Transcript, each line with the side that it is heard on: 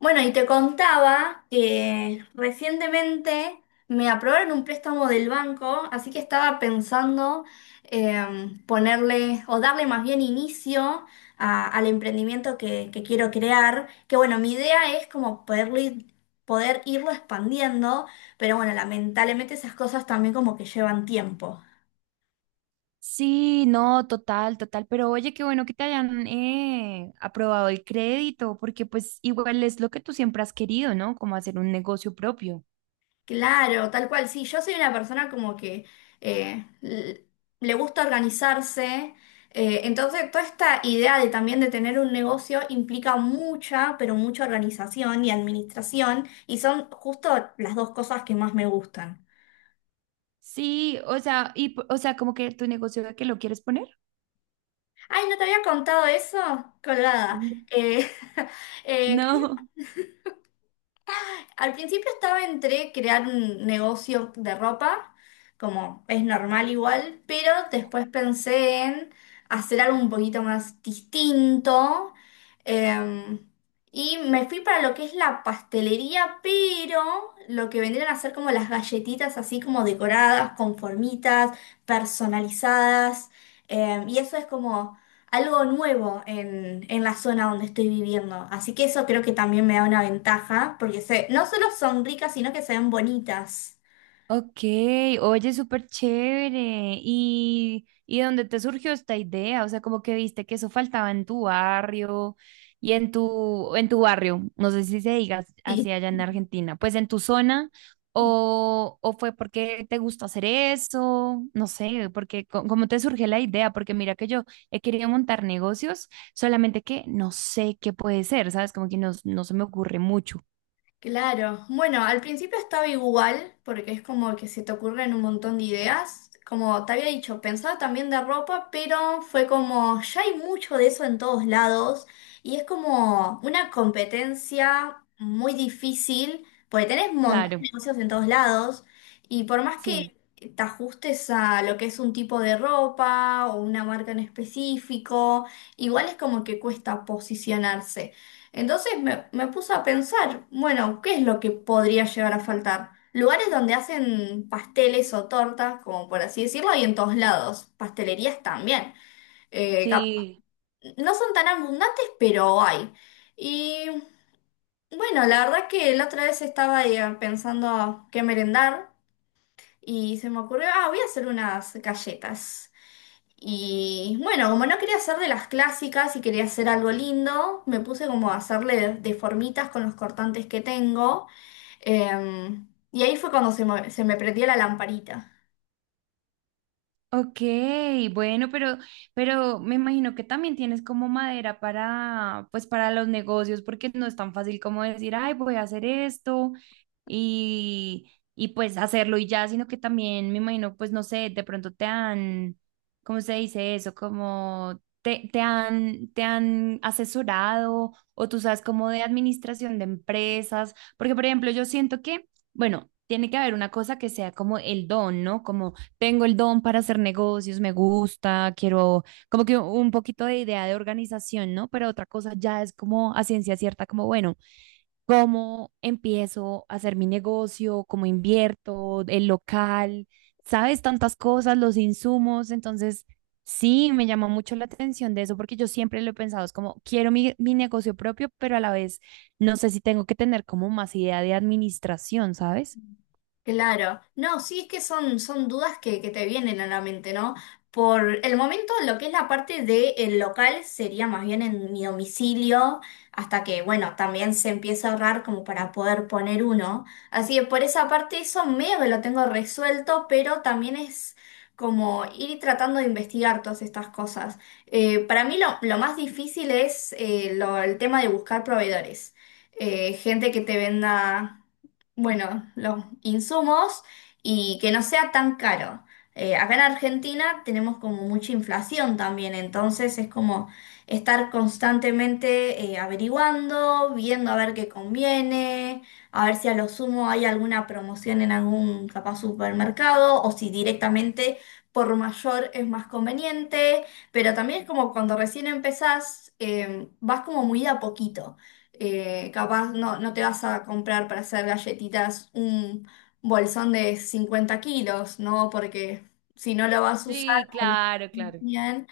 left: Bueno, y te contaba que recientemente me aprobaron un préstamo del banco, así que estaba pensando, ponerle o darle más bien inicio al emprendimiento que quiero crear, que bueno, mi idea es como poder irlo expandiendo, pero bueno, lamentablemente esas cosas también como que llevan tiempo.
right: Sí, no, total, total, pero oye, qué bueno que te hayan aprobado el crédito, porque pues igual es lo que tú siempre has querido, ¿no? Como hacer un negocio propio.
left: Claro, tal cual, sí, yo soy una persona como que eh, l- le gusta organizarse, entonces toda esta idea de también de tener un negocio implica mucha, pero mucha organización y administración, y son justo las dos cosas que más me gustan.
right: Sí, o sea, o sea, como que tu negocio de que lo quieres poner.
left: Ay, no te había contado eso, colgada.
right: Mm.
left: Eh, eh,
right: No.
left: Al principio estaba entre crear un negocio de ropa, como es normal igual, pero después pensé en hacer algo un poquito más distinto. eh, y me fui para lo que es la pastelería, pero lo que vendrían a ser como las galletitas así como decoradas, con formitas, personalizadas. Y eso es como algo nuevo en la zona donde estoy viviendo. Así que eso creo que también me da una ventaja, porque se, no solo son ricas, sino que se ven bonitas.
right: Ok, oye, súper chévere. Y dónde te surgió esta idea? O sea, como que viste que eso faltaba en tu barrio y en tu barrio, no sé si se diga así allá en Argentina, pues en tu zona, o fue porque te gustó hacer eso, no sé, porque cómo te surgió la idea, porque mira que yo he querido montar negocios, solamente que no sé qué puede ser, ¿sabes? Como que no, no se me ocurre mucho.
left: Claro, bueno, al principio estaba igual, porque es como que se te ocurren un montón de ideas. Como te había dicho, pensaba también de ropa, pero fue como, ya hay mucho de eso en todos lados, y es como una competencia muy difícil, porque tenés un montón
right: Claro,
left: de negocios en todos lados, y por más
right: sí.
left: que te ajustes a lo que es un tipo de ropa o una marca en específico, igual es como que cuesta posicionarse. Entonces me puse a pensar, bueno, ¿qué es lo que podría llegar a faltar? Lugares donde hacen pasteles o tortas, como por así decirlo, hay en todos lados. Pastelerías también. Eh, cap-
right: Sí,
left: no son tan abundantes, pero hay. Y bueno, la verdad que la otra vez estaba, pensando qué merendar y se me ocurrió, ah, voy a hacer unas galletas. Y bueno, como no quería hacer de las clásicas y quería hacer algo lindo, me puse como a hacerle de con los cortantes que tengo. Y ahí fue cuando se me prendió la lamparita.
right: ok, bueno, pero me imagino que también tienes como madera para, pues para los negocios, porque no es tan fácil como decir, ay, voy a hacer esto y pues hacerlo y ya, sino que también me imagino, pues no sé, de pronto te han, ¿cómo se dice eso? Como te, te han asesorado o tú sabes como de administración de empresas, porque por ejemplo, yo siento que, bueno, tiene que haber una cosa que sea como el don, ¿no? Como tengo el don para hacer negocios, me gusta, quiero como que un poquito de idea de organización, ¿no? Pero otra cosa ya es como a ciencia cierta, como bueno, ¿cómo empiezo a hacer mi negocio? ¿Cómo invierto? ¿El local? ¿Sabes? Tantas cosas, los insumos. Entonces, sí, me llamó mucho la atención de eso porque yo siempre lo he pensado, es como quiero mi, mi negocio propio, pero a la vez no sé si tengo que tener como más idea de administración, ¿sabes?
left: Claro, no, sí es que son dudas que te vienen a la mente, ¿no? Por el momento lo que es la parte del local sería más bien en mi domicilio, hasta que, bueno, también se empieza a ahorrar como para poder poner uno. Así que por esa parte eso medio que lo tengo resuelto, pero también es como ir tratando de investigar todas estas cosas. Para mí lo más difícil es el tema de buscar proveedores. Gente que te venda. Bueno, los insumos, y que no sea tan caro. Acá en Argentina tenemos como mucha inflación también, entonces es como estar constantemente, averiguando, viendo a ver qué conviene, a ver si a lo sumo hay alguna promoción en algún capaz supermercado o si directamente por mayor es más conveniente, pero también es como cuando recién empezás, vas como muy de a poquito. Capaz no te vas a comprar para hacer galletitas un bolsón de 50 kilos, ¿no? Porque si no lo vas a usar
right: Sí,
left: o no
right: claro, claro.
left: bien,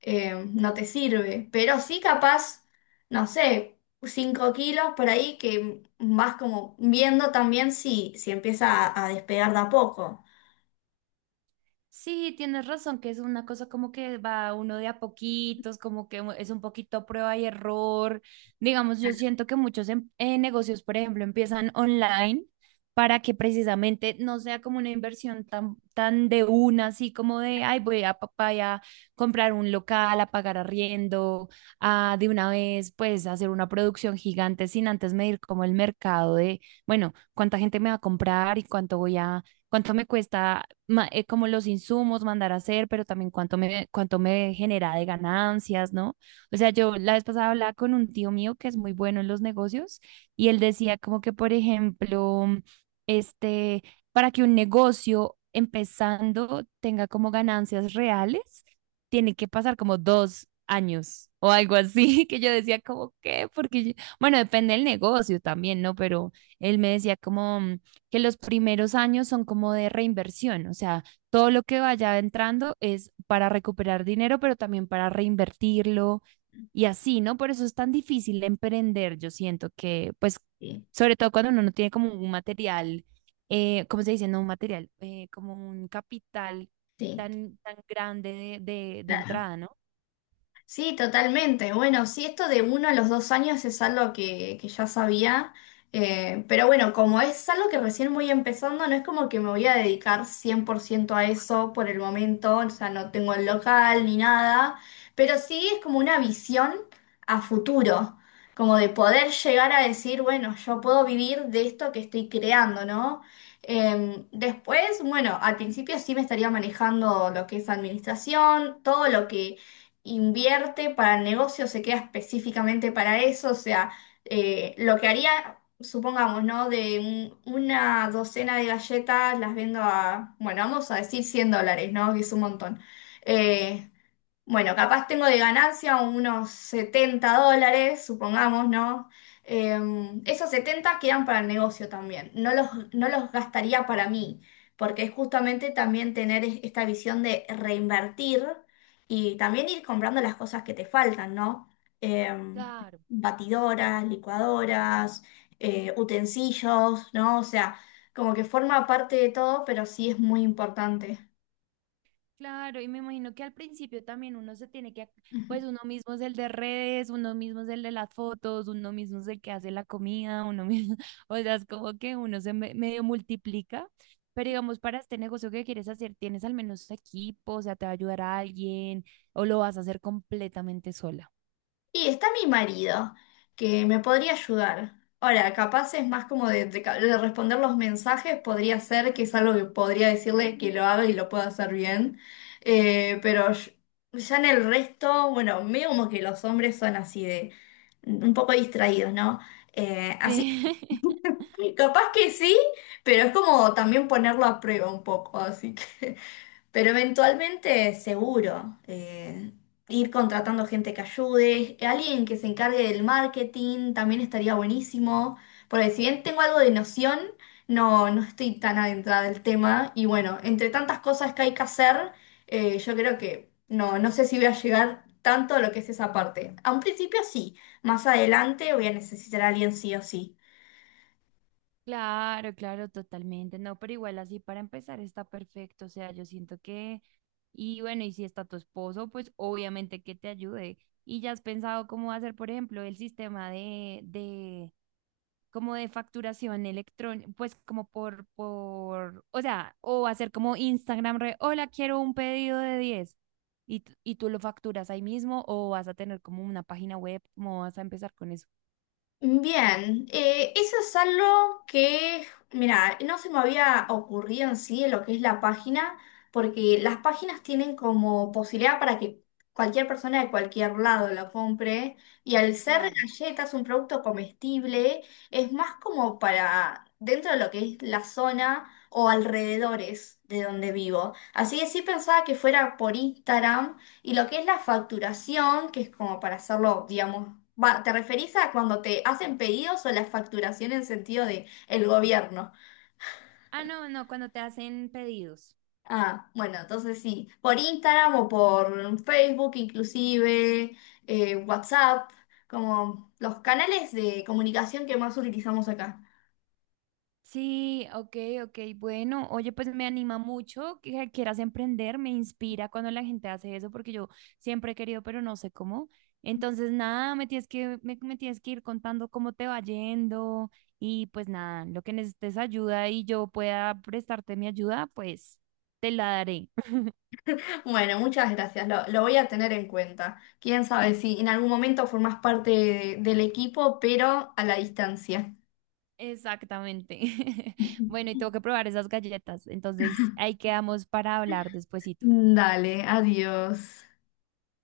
left: no te sirve. Pero sí capaz, no sé, 5 kilos por ahí que vas como viendo también si, si empieza a despegar de a poco.
right: Sí, tienes razón, que es una cosa como que va uno de a poquitos, como que es un poquito prueba y error. Digamos, yo siento que muchos negocios, por ejemplo, empiezan online para que precisamente no sea como una inversión tan, tan de una, así como de, ay, voy a papá a comprar un local, a pagar arriendo, a de una vez, pues, hacer una producción gigante sin antes medir como el mercado de, bueno, cuánta gente me va a comprar y cuánto voy a cuánto me cuesta como los insumos mandar a hacer, pero también cuánto me genera de ganancias, ¿no? O sea, yo la vez pasada hablaba con un tío mío que es muy bueno en los negocios y él decía como que, por ejemplo, este, para que un negocio empezando tenga como ganancias reales, tiene que pasar como 2 años o algo así, que yo decía como que, porque, bueno, depende del negocio también, ¿no? Pero él me decía como que los primeros años son como de reinversión, o sea, todo lo que vaya entrando es para recuperar dinero, pero también para reinvertirlo y así, ¿no? Por eso es tan difícil emprender, yo siento que, pues,
left: Sí,
right: sobre todo cuando uno no tiene como un material, ¿cómo se dice? No un material, como un capital
left: sí.
right: tan, tan grande de
left: La-
right: entrada, ¿no?
left: Sí, totalmente. Bueno, sí, esto de uno a los 2 años es algo que ya sabía, pero bueno, como es algo que recién voy empezando, no es como que me voy a dedicar 100% a eso por el momento, o sea, no tengo el local ni nada, pero sí es como una visión a futuro, como de poder llegar a decir, bueno, yo puedo vivir de esto que estoy creando, ¿no? Em, después, bueno, al principio sí me estaría manejando lo que es administración, todo lo que invierte para el negocio, se queda específicamente para eso, o sea, lo que haría, supongamos, ¿no? Una docena de galletas las vendo a, bueno, vamos a decir $100, ¿no? Que es un montón. Eh, bueno, capaz tengo de ganancia unos $70, supongamos, ¿no? Eh, Esos 70 quedan para el negocio también. No los gastaría para mí, porque es justamente también tener esta visión de reinvertir y también ir comprando las cosas que te faltan, ¿no? Eh,
right: Claro.
left: Batidoras, licuadoras, utensilios, ¿no? O sea, como que forma parte de todo, pero sí es muy importante.
right: Claro, y me imagino que al principio también uno se tiene que, pues uno mismo es el de redes, uno mismo es el de las fotos, uno mismo es el que hace la comida, uno mismo, o sea, es como que uno medio multiplica, pero digamos, para este negocio que quieres hacer, ¿tienes al menos equipo? O sea, ¿te va a ayudar a alguien o lo vas a hacer completamente sola?
left: Y está mi marido, que me podría ayudar. Ahora, capaz es más como de responder los mensajes, podría ser que es algo que podría decirle que lo haga y lo pueda hacer bien. Eh, pero yo- ya en el resto, bueno, medio como que los hombres son así de un poco distraídos, ¿no? Así
right: Sí.
left: que capaz que sí, pero es como también ponerlo a prueba un poco, así que... Pero eventualmente, seguro, ir contratando gente que ayude, alguien que se encargue del marketing también estaría buenísimo, porque si bien tengo algo de noción, no estoy tan adentrada del tema y bueno, entre tantas cosas que hay que hacer, yo creo que no sé si voy a llegar tanto a lo que es esa parte. A un principio sí, más adelante voy a necesitar a alguien sí o sí.
right: Claro, claro, totalmente. No, pero igual así para empezar está perfecto. O sea, yo siento que, y bueno, y si está tu esposo, pues obviamente que te ayude. Y ya has pensado cómo hacer, por ejemplo, el sistema de, como de facturación electrónica, pues como por, o sea, o hacer como Instagram, re, hola, quiero un pedido de 10 y, y tú lo facturas ahí mismo o vas a tener como una página web, ¿cómo vas a empezar con eso?
left: Bien, eso es algo que, mira, no se me había ocurrido en sí en lo que es la página, porque las páginas tienen como posibilidad para que cualquier persona de cualquier lado lo compre, y al ser
right: Claro.
left: galletas, un producto comestible, es más como para dentro de lo que es la zona o alrededores de donde vivo. Así que sí pensaba que fuera por Instagram, y lo que es la facturación, que es como para hacerlo, digamos, va, ¿te referís a cuando te hacen pedidos o la facturación en sentido de el gobierno?
right: Ah, no, no, cuando te hacen pedidos.
left: Ah, bueno, entonces sí, por Instagram o por Facebook inclusive, WhatsApp, como los canales de comunicación que más utilizamos acá.
right: Sí, ok, ok, bueno, oye, pues me anima mucho que quieras emprender, me inspira cuando la gente hace eso, porque yo siempre he querido, pero no sé cómo. Entonces, nada, me tienes que, me tienes que ir contando cómo te va yendo y pues nada, lo que necesites ayuda y yo pueda prestarte mi ayuda, pues te la daré.
left: Bueno, muchas gracias, lo voy a tener en cuenta. Quién sabe si en algún momento formás parte del equipo, pero a la distancia.
right: Exactamente. Bueno, y tengo que probar esas galletas, entonces ahí quedamos para hablar después.
left: Dale, adiós.